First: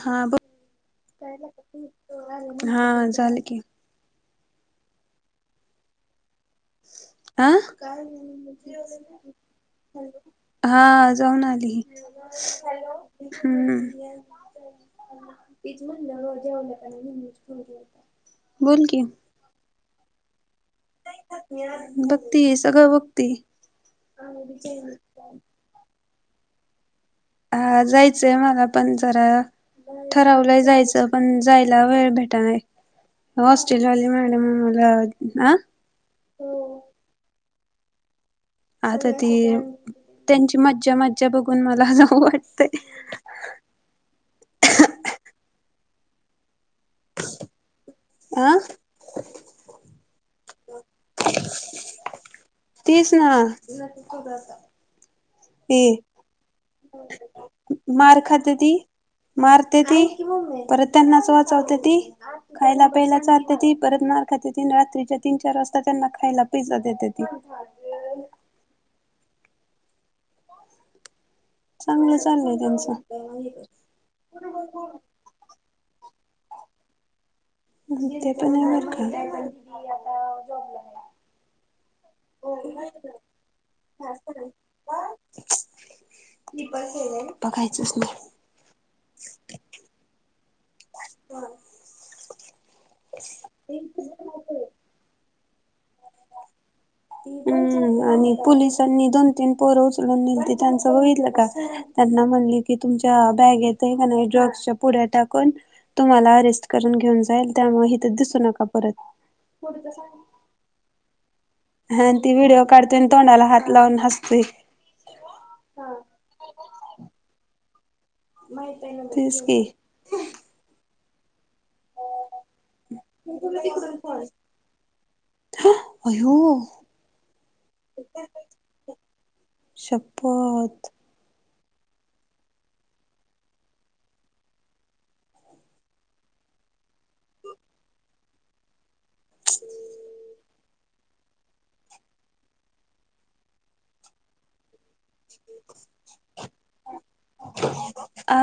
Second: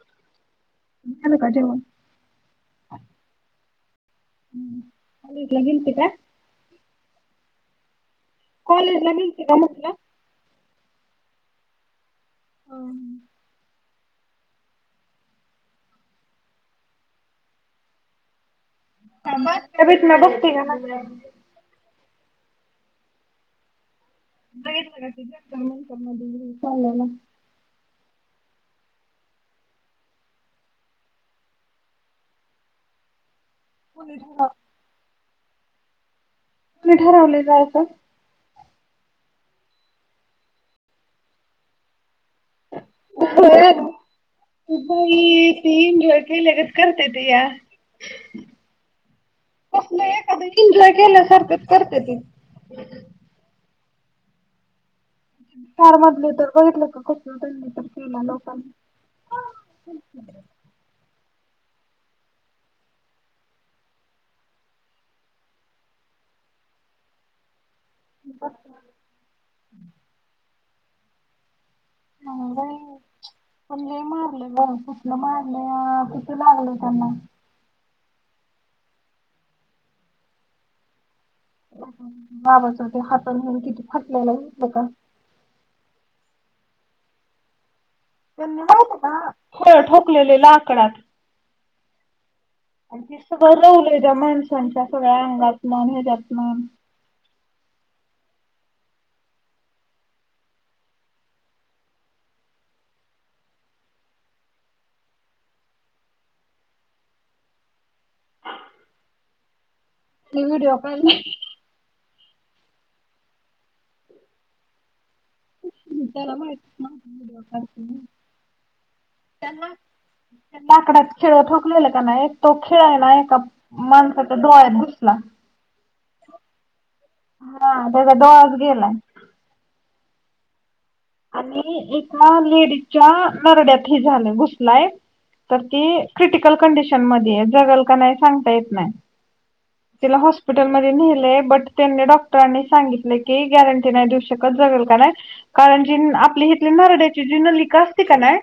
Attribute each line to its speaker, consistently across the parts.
Speaker 1: हा
Speaker 2: झालं का जेवण?
Speaker 1: हा झालं की
Speaker 2: हम्म काॅलेजला गेलती का
Speaker 1: आं
Speaker 2: कॉलेजला गेलती का म्हटलं?
Speaker 1: हा जाऊन आली हम्म पीच म नळजेव पण यज बोल कि
Speaker 2: थांबा तबितला बघती का ना
Speaker 1: बघती सगळं बघती
Speaker 2: जाईन म्हणलं ती जास्त माणसांमध्ये चालयलं
Speaker 1: हा जायचंय मला पण जरा ठरावलं जायचं पण जायला वेळ भेटा नाही हॉस्टेल वाली
Speaker 2: कोणी ठरव
Speaker 1: मॅडमला आ
Speaker 2: तु ठरवलेल होत
Speaker 1: आता ती त्यांची मज्जा मज्जा बघून मला जाऊ वाटतय
Speaker 2: हो बाई त्या इंजाॅय केल्यागत करत्या त्या
Speaker 1: आं
Speaker 2: कसलं एखाद एन्जॉय केल्यासारखं करत्या की
Speaker 1: हा
Speaker 2: चार
Speaker 1: यी
Speaker 2: मधले तर बघितलं का कसलं त्यांनी तर
Speaker 1: मार
Speaker 2: केला लोकांनी
Speaker 1: खात्याती मारत्याती परत त्यांनाच वाचवत्याती खायला प्यायला चारत्याती परत मार खात्याती अन् रात्रीच्या तीन चार वाजता त्यांना खायला पिझ्झा देत्याती चांगलं
Speaker 2: कसलं
Speaker 1: चाललंय त्यांचं
Speaker 2: बाई बया किती लागल त्यांना
Speaker 1: ते त नाही बर का
Speaker 2: बाबाच ते हातात घेऊन किती फाटल्याल घेतलं का
Speaker 1: बघायचंच नाही
Speaker 2: त्यांनी नव्हतं हो ठोकलेलेल लाकडात
Speaker 1: हम्म
Speaker 2: ते सगळं रवलय त्या माणसांच्या सगळ्या अंगातन अन् हेज्यातन
Speaker 1: हम्म आणि पोलिसांनी दोन तीन पोरं उचलून नीलती त्यांचं बघितलं का त्यांना म्हणले की तुमच्या बॅगेत आहे का नाही ड्रग्सच्या पुढ्या टाकून तुम्हाला अरेस्ट करून घेऊन जाईल त्यामुळे इथ दिसू नका परत पुढचं सांगा
Speaker 2: ते व्हडिओ पाहिला नाही
Speaker 1: हा अन् ते व्हिडिओ काढतोय आणि तोंडाला हात लावून हसतोय
Speaker 2: त्याला माहीतच नव्हत व्हिडिओ काढत्यात
Speaker 1: माहितेय नव तेच की
Speaker 2: त्या लाकडाच खिळ ठोकलेलं त्याना एक तो खिळा हाय ना एका माणसाच्या डोळ्यात घुसला
Speaker 1: अयो
Speaker 2: हा त्याचा डोळाच गेलाय
Speaker 1: शपथ
Speaker 2: आणि एका लेडीजच्या नरड्यात हे झालं घुसलाय तर ती क्रिटिकल कंडिशन मध्ये आहे जगल का नाही सांगता येत नाही
Speaker 1: [inaudible]
Speaker 2: तिला हॉस्पिटलमध्ये नेलयं, बट, त्यांनी, डॉक्टरांनी सांगितलंय की, गॅरंटी नाही देऊ शकत जगल का नाय,, आपली, हितली, नरड्याची, जी नलिका असती का नाय,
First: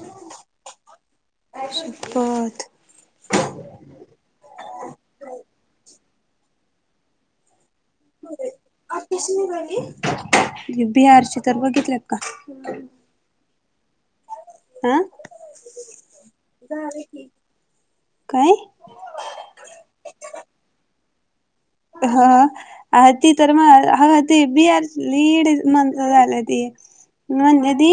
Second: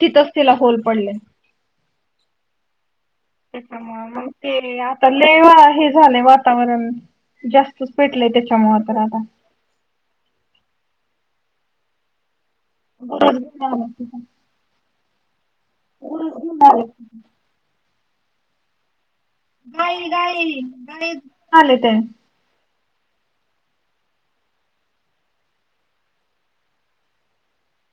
Speaker 2: तिथचं तिला होल पडलयं.
Speaker 1: आई शप्पथ!
Speaker 2: हा, मंग ते, आता, लय हे झालयं वातावरण,, जास्तच पेटलंय, त्याच्यामुळं तर आता,
Speaker 1: बिहारची तर, बघितलेत का?
Speaker 2: गुरूच घेऊन आल्यात ती पण,
Speaker 1: हा
Speaker 2: गुरूच घेऊन आल्यात ती पण,,
Speaker 1: काय?
Speaker 2: गाई, गाई, गाईच,,
Speaker 1: हा,, आ, ती तर मग, हा, ती बिहारची, लय येडी माणसं झाल्याती. म्हटलं ती,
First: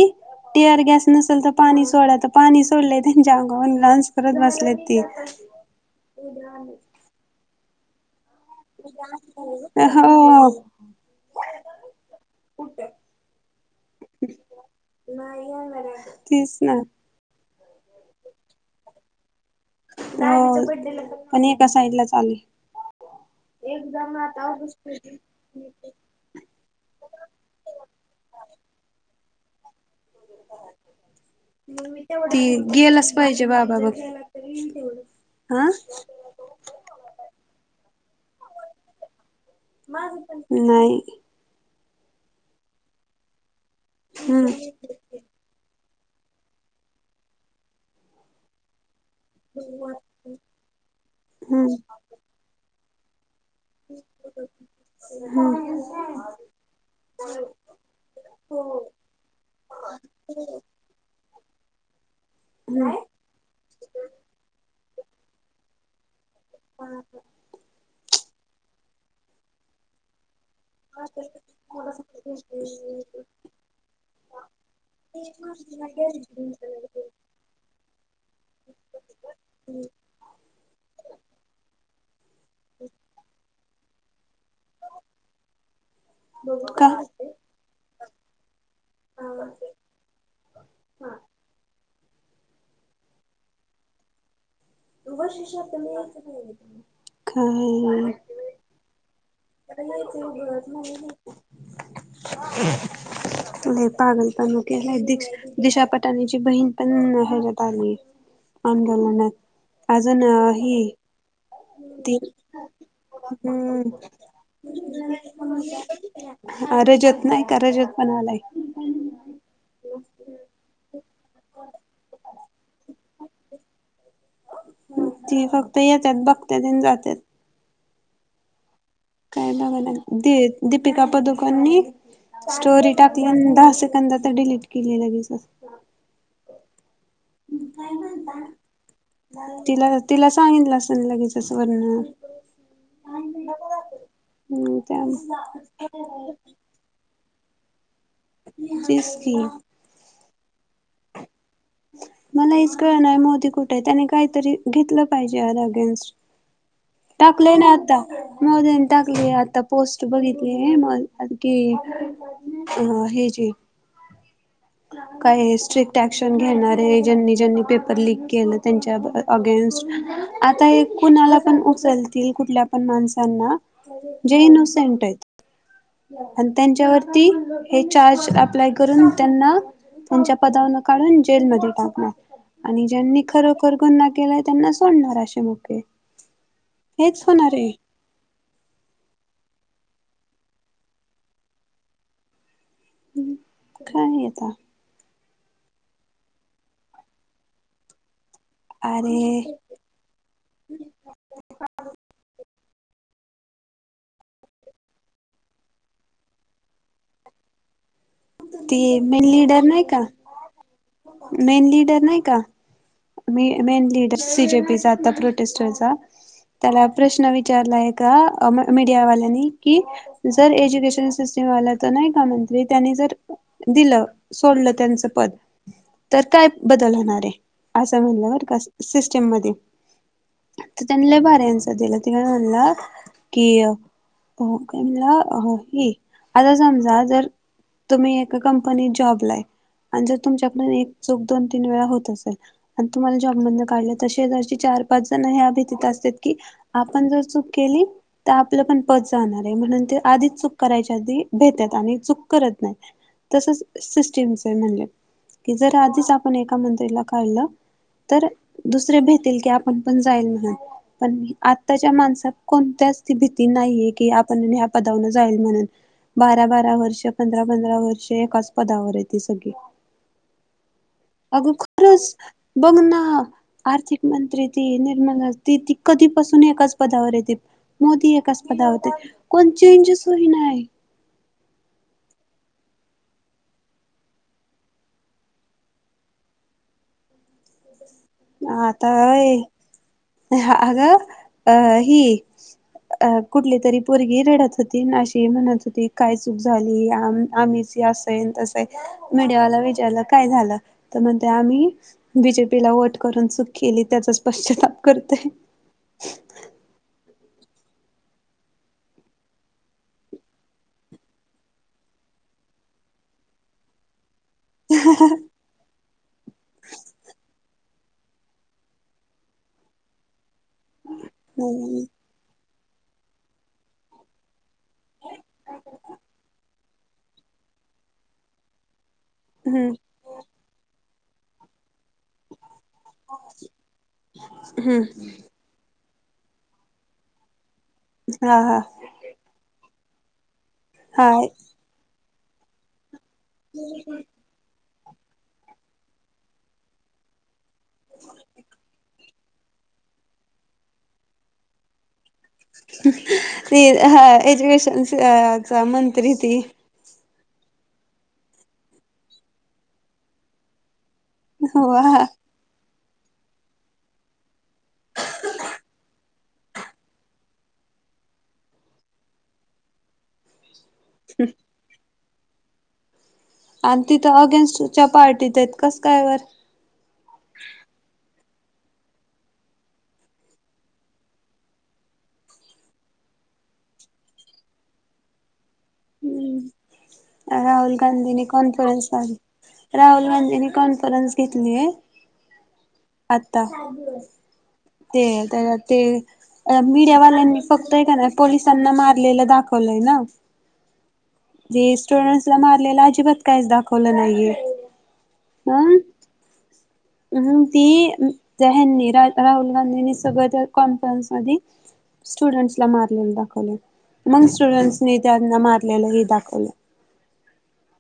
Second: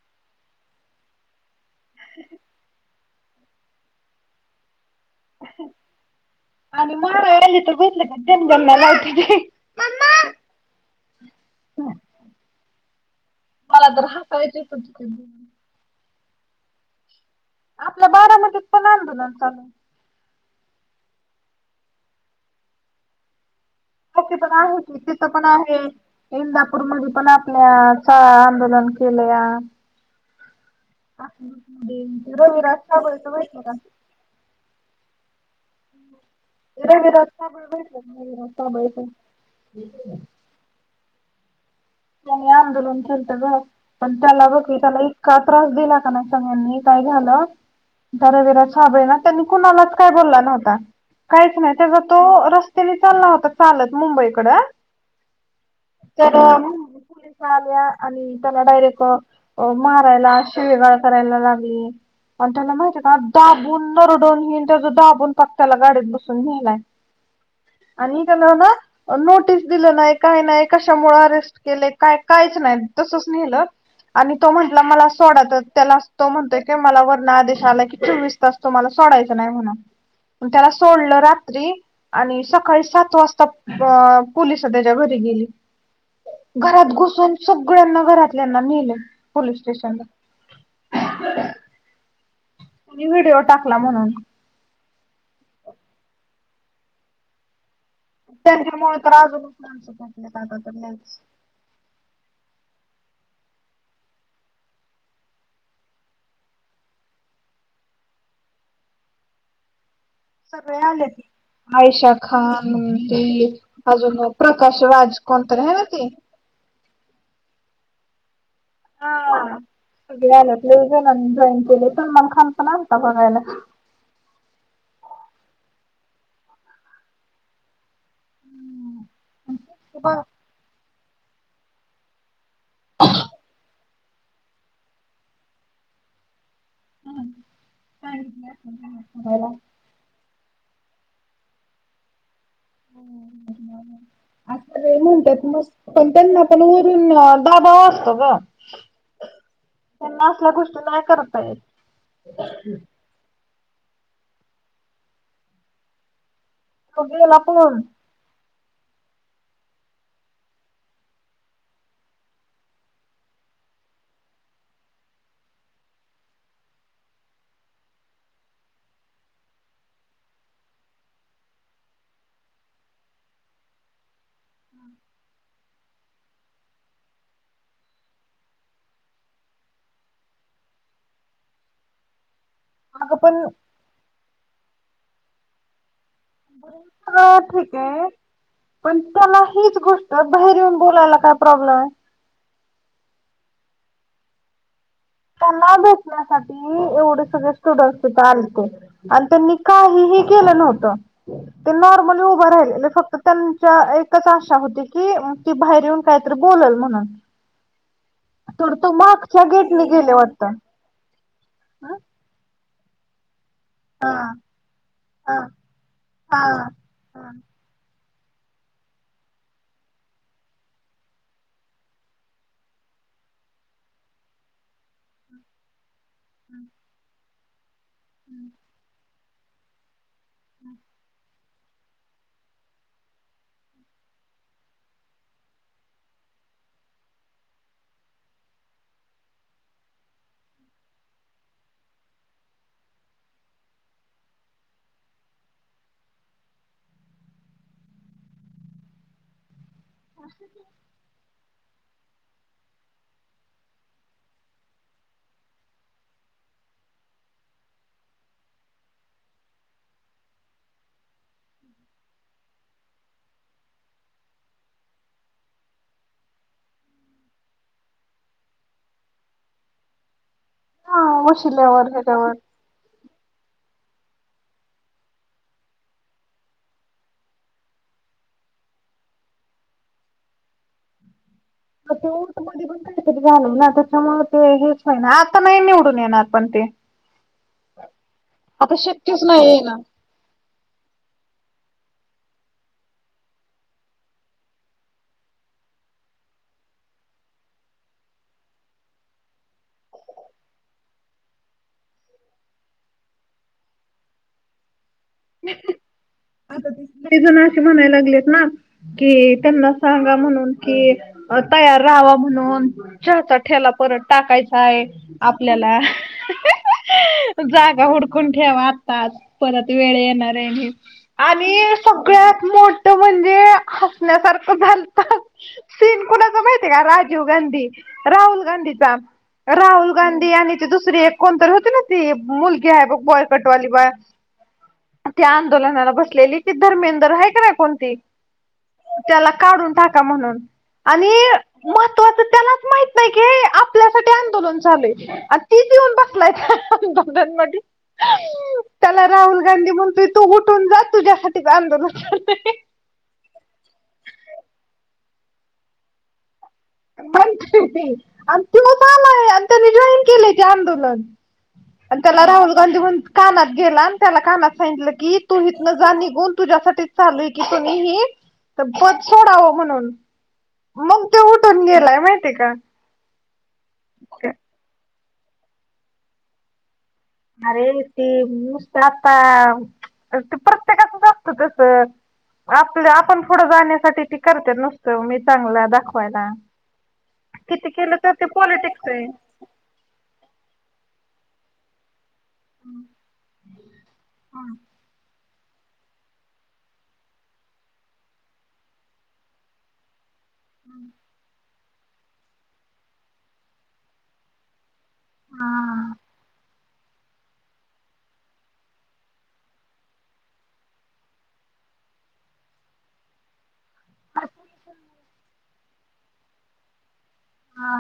Speaker 1: टीअर गॅस नसल तर,, पाणी सोडा, तर पाणी सोडलयं त्यांच्या अंगाहून, डांस करत बसल्यात ती.
Speaker 2: आणि, माराय आलीत तर, घोसले की नाय,, तन गोणला, लावते की, मम्मा,
Speaker 1: हो
Speaker 2: मला तर हसाय येतयं, खुदखुदुन.
Speaker 1: तेच ना,
Speaker 2: आपल्या बारामतीत पण, आंदोलन चालू आहे.
Speaker 1: हो, पण एका साइडला चालु आहे. एकदम
Speaker 2: ओके
Speaker 1: आता, आगच पेटील.
Speaker 2: इंदापूर मधे, पण आपल्या, चा, आंदोलन केलया.
Speaker 1: ती,
Speaker 2: रविराज
Speaker 1: गेलाच
Speaker 2: साबळेचं
Speaker 1: पाहिजे,
Speaker 2: भेटलं का
Speaker 1: बाबा बघं. आ,
Speaker 2: [unintelligible]
Speaker 1: नाही,
Speaker 2: त्यांनी आंदोलन केलत गं, पण त्याला,
Speaker 1: हम्म
Speaker 2: बघ त्याला एक का त्रास, दिला का नाही सगळ्यांनी, काय झाालं, जरा, जरा छाबळेला त्यानी कुणालाच काय बोलला नव्हता, काहीच नाही,
Speaker 1: हम्म
Speaker 2: तेजा तो, रस्त्याने चालला होता. चालत मुंबईकडं,
Speaker 1: हम्म
Speaker 2: तर, त्या आल्या, आणि त्याला डायरेक्ट अ, मारायला, शिवीगाळ करायला लागली. आणि, त्याला
Speaker 1: हम्म
Speaker 2: माहिती आहे का? दाबून, नरड, हिन त्याच दाबून, पाक त्याला गाडीत बसवलं. नेलाय, आणि त्याला ना, नोटीस दिलं नाही, काय नाय, कशामुळे अरेस्ट केलंय काय, काहीच नाही, तसंच नेलं. आणि, तो म्हंटला मला सोडा, तर त्यालाच तो म्हणतोय की, मला वरन आदेश आला की, चोवीस, तसं, तुम्हाला सोडायच नाही म्हणून, त्याला सोडलं रात्री. आणि सकाळी सात वाजता, अ, पोलीस त्याच्या घरी गेली. घरात
Speaker 1: का
Speaker 2: घुसून, सगळ्यांना, घरातल्यांना नेलं, पोलीस स्टेशनला. त्यांनी व्हिडिओ, टाकला म्हणून.
Speaker 1: [unintelligible]
Speaker 2: त्यांच्यामुळे तर, अजून,
Speaker 1: [unintelligible] लई पागल पणा केलाय, दि, दिशा पटाणीची बहीण पण, ह्याच्यात आली. आंदोलनात. अजून
Speaker 2: सगळी
Speaker 1: ही
Speaker 2: आलाती, आयशा
Speaker 1: ती
Speaker 2: खान नं ती
Speaker 1: हम्म
Speaker 2: अजून प्रकाश राज कोणतरी आहे ना ते.
Speaker 1: अ रजत नाही का रजत पण आलाय.
Speaker 2: हा सगळी आल्यातं लई जणाणी जाॅईन केलंय, सनमान खान पण आलता बघायला.
Speaker 1: ती फक्त येत्यांत बघत्यात आणि जात्यात.
Speaker 2: [inaudible]
Speaker 1: काय नावानं दी-दीपिका पदुकोननी स्टोरी टाकली अन दहा सेकंदात त डिलीट केली लगेच. अ काय म्हणता,
Speaker 2: बघायला
Speaker 1: तिला. तिला सांगितलं असंल लगेचच वरणं. हम्म
Speaker 2: आता जाईल म्हणत्यांत मस
Speaker 1: त्या
Speaker 2: पण त्यांना पण वरून दबाव असतो ग,
Speaker 1: तेच की
Speaker 2: त्यांना असल्या गोष्टी नाही करता येत.
Speaker 1: मला हेच कळणांय मोदी कुठे आहं, त्यानी काहीतरी घेतलं पाहिजे याला अगेन्स्ट
Speaker 2: तो गेला
Speaker 1: टाकलंय ना
Speaker 2: पळून
Speaker 1: आता. मोदीनी टाकली आहे आता पोस्ट बघितली मो आहं की अ हेजी काय हे स्ट्रिक ॲक्शन घेणारे ज्यांनी ज्यांनी पेपर लीक केलं त्यांच्या अगेन्स्ट आता हे कुणाला पण उचलतील कुठल्या पण माणसांना जे इनोसेंट आहेत. आणि त्यांच्यावरती हे चार्ज अप्लाय करून त्यांना त्यांच्या पदावरून काढून जेलमध्ये टाकणार आणि
Speaker 2: अगं
Speaker 1: ज्यांनी
Speaker 2: पण
Speaker 1: खरं खर गुन्हा केलाय त्यांना सोडणार असे मोकळे
Speaker 2: अ ठिक हे. पण त्याला हीच गोष्ट बाहेर येऊन बोलायला काय प्रॉब्लेम आहे.
Speaker 1: हूं काय नही येता.
Speaker 2: त्याना भेटण्यासाठी एवढे सगळे स्टुडंटसं तीथ आलते आण
Speaker 1: अरे
Speaker 2: तुम्ही काहीही केलं नव्हतं. ते नॉर्मली उभं राहिलेले, फक्त त्यांच्या एकच आशा होती की. की भायर येऊन काहीतरी बोललं म्हन, तर तो
Speaker 1: ती मेन
Speaker 2: मागच्यां
Speaker 1: लीडर
Speaker 2: गेट
Speaker 1: नाही का
Speaker 2: होत.
Speaker 1: मेन लीडर नाही का? मी main leader C J P चा आता
Speaker 2: हा.
Speaker 1: प्रोटेस्टरचा त्याला प्रश्न विचारला एका मीडियावाल्यांनी कि? जर एज्युकेशन सिस्टम वाल्या त नाही का म्हतली त्यांनी जर दिलं सोडलं त्यांचं पद. तर त्यात बदल होणार आहे असं म्हणला बरं का सिस्टीम मध्ये. त त्यांनी लयी भारी आन्सर दिला ति काय म्हणला की हो काय म्हनला हा ही आता समजा जर तुम्ही एका कंपनीत जॉब ला हे, आणि जर तुमच्याकडून एक चूक दोन तीन वेळा होत असल आण तुम्हाला जॉब मध काढलं त शेजारची चार पाच जण ह्या भीतीत असतात की आपण जर चूक केली? त आपलं पण पद जाणार आहे, म्हणून ते आधीच चूक करायच्या आधी भेतात, आणि चूक करत नाही. तसच सिस्टीमच आहे म्हणल, की जर आधीच आपण एका मंत्रीला काढलं तर दुसरे भेतील की, आपण पण जाईल म्हणून पण आत्ताच्या माणसात कोणत्याच ती भीती नाहीये की, आपण ह्या पदान जाईल म्हणून बारा- बारा वर्ष पंधरा- पंधरा वर्ष एकाच पदावर आहे ते सगळी.
Speaker 2: हा वशिल्यावर, हेच्यावर
Speaker 1: बघना आर्थिक मंत्री ती निर्मला त ती कधीपासून एकाच पदावर येते. मोदी एकाच पदावर ते, कोण चेंजेस होईना.
Speaker 2: असे हो [unintelligible] काहीतरी झालं ना त्याच्यामुळेळ ते हेच होई ना, आता नाही निवडून येणार पण ते. आता शक्यच नाही आहे ना.
Speaker 1: ह आग ही अ कुठली तरी पोरगी रडत होती. अशी म्हणत होती, काय चूक झाली? आम्ही असे- तस मीडियाला विचारल काय झालं? तर म्हण आम्ही बीजेपीला वोट करून चूक केली, त्याचा स्पष्टताप करतेय.
Speaker 2: ब [unintelligible] आता काही जण असे म्हणायला लागलेत ना कि त्यांना सांगा म्हणून कि, तयार राहावा म्हणून. चहा चा ठेला परत टाकायचाय आपल्याला. जागा उडकून ठेवा आताच, परत वेळ येणार आहे. आणि आणि
Speaker 1: हम्म
Speaker 2: सगळ्यात मोठ म्हणजे हसण्यासारखं म्हणताल सीन कुणाच माहित का राजीव गांधी, राहुल गांधीचा.
Speaker 1: हम्म.
Speaker 2: राहुल गांधी आणि ते दुसरी एक कोण तर होती ना ती मुलगी आहे बघ बॉयकटवाली बया,
Speaker 1: हम्म
Speaker 2: त्या आंदोलनाला बस असलेली ती धर्मेंदर आहे की नाय कोण ती?
Speaker 1: हा हा.
Speaker 2: त्याला काढून टाका म्हणून आणि
Speaker 1: हा
Speaker 2: महत्वाचं त्यालाच माहि कसाय की आपल्यासाठी
Speaker 1: हो [inaudible]
Speaker 2: ला राहुल गांधी म्हणतो तू उठून जा तुझ्यासाठी आंदोलन करते.
Speaker 1: ती हा एज्युकेशन मंत्री ती
Speaker 2: मंत्री व्हय, आणि त्योच आलाय आणि त्यांनी जॉईन केले ते आंदोलन. आणि
Speaker 1: वा
Speaker 2: त्याला राहुल गांधी म्ह कानात गेला आणि त्याला कानात सांगितलं की, तू इथनं जा निघून तुझ्यासाठीच चालूय की कोणीही तर पद सोडावं म्हणून, मग ते उठून गेलाय माहितीय का?
Speaker 1: आणि तिथं अगेन्स्टच्या पार्टीत आहेत. कसं कायबर?
Speaker 2: अरे ते नुसत आता, ते प्रत्येकाचच असत तस. आपल्या आपण पुढं जाण्यासाठी ती करते नुसतं, मी चांगलं दाखवायला. किती
Speaker 1: राहुल
Speaker 2: केलं तर
Speaker 1: गांधीने
Speaker 2: ते पॉलिटिक्स
Speaker 1: कॉन्फरन्स
Speaker 2: आहे
Speaker 1: आनली. राहुल गांधीनी कॉन्फरन्स घेतली आहे, आता.
Speaker 2: हम.
Speaker 1: ते त्याच्या ते मीडियावाल्यांनी फक्त आहे क पोलिसांना मारलेलं दाखवलंय ना
Speaker 2: हम्म.
Speaker 1: रे स्टुडं्स ला मारलेलं अजिबात काहीच दाखवलं नाहीये. हं म्हणून ती हेन्नी रा -राहुल गांधीनी सगळं त्या कॉन्फरन्स मधी स्टुडंट्सला मारलेलं दाखवलय. मग स्टुडंटसनी त्यांना मारलेलं हे दाखवलं.
Speaker 2: हा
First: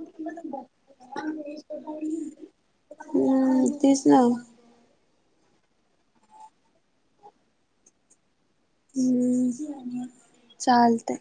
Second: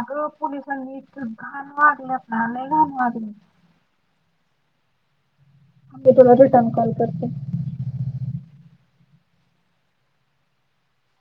Speaker 2: अग पोलिसांनी इतक घाण मारल्यात ना लई घाण मारल्यात.
Speaker 1: हम्म तेच ना व.
Speaker 2: थांब मी तुला रिटर्न कॉल करते.
Speaker 1: हम्म चालतय.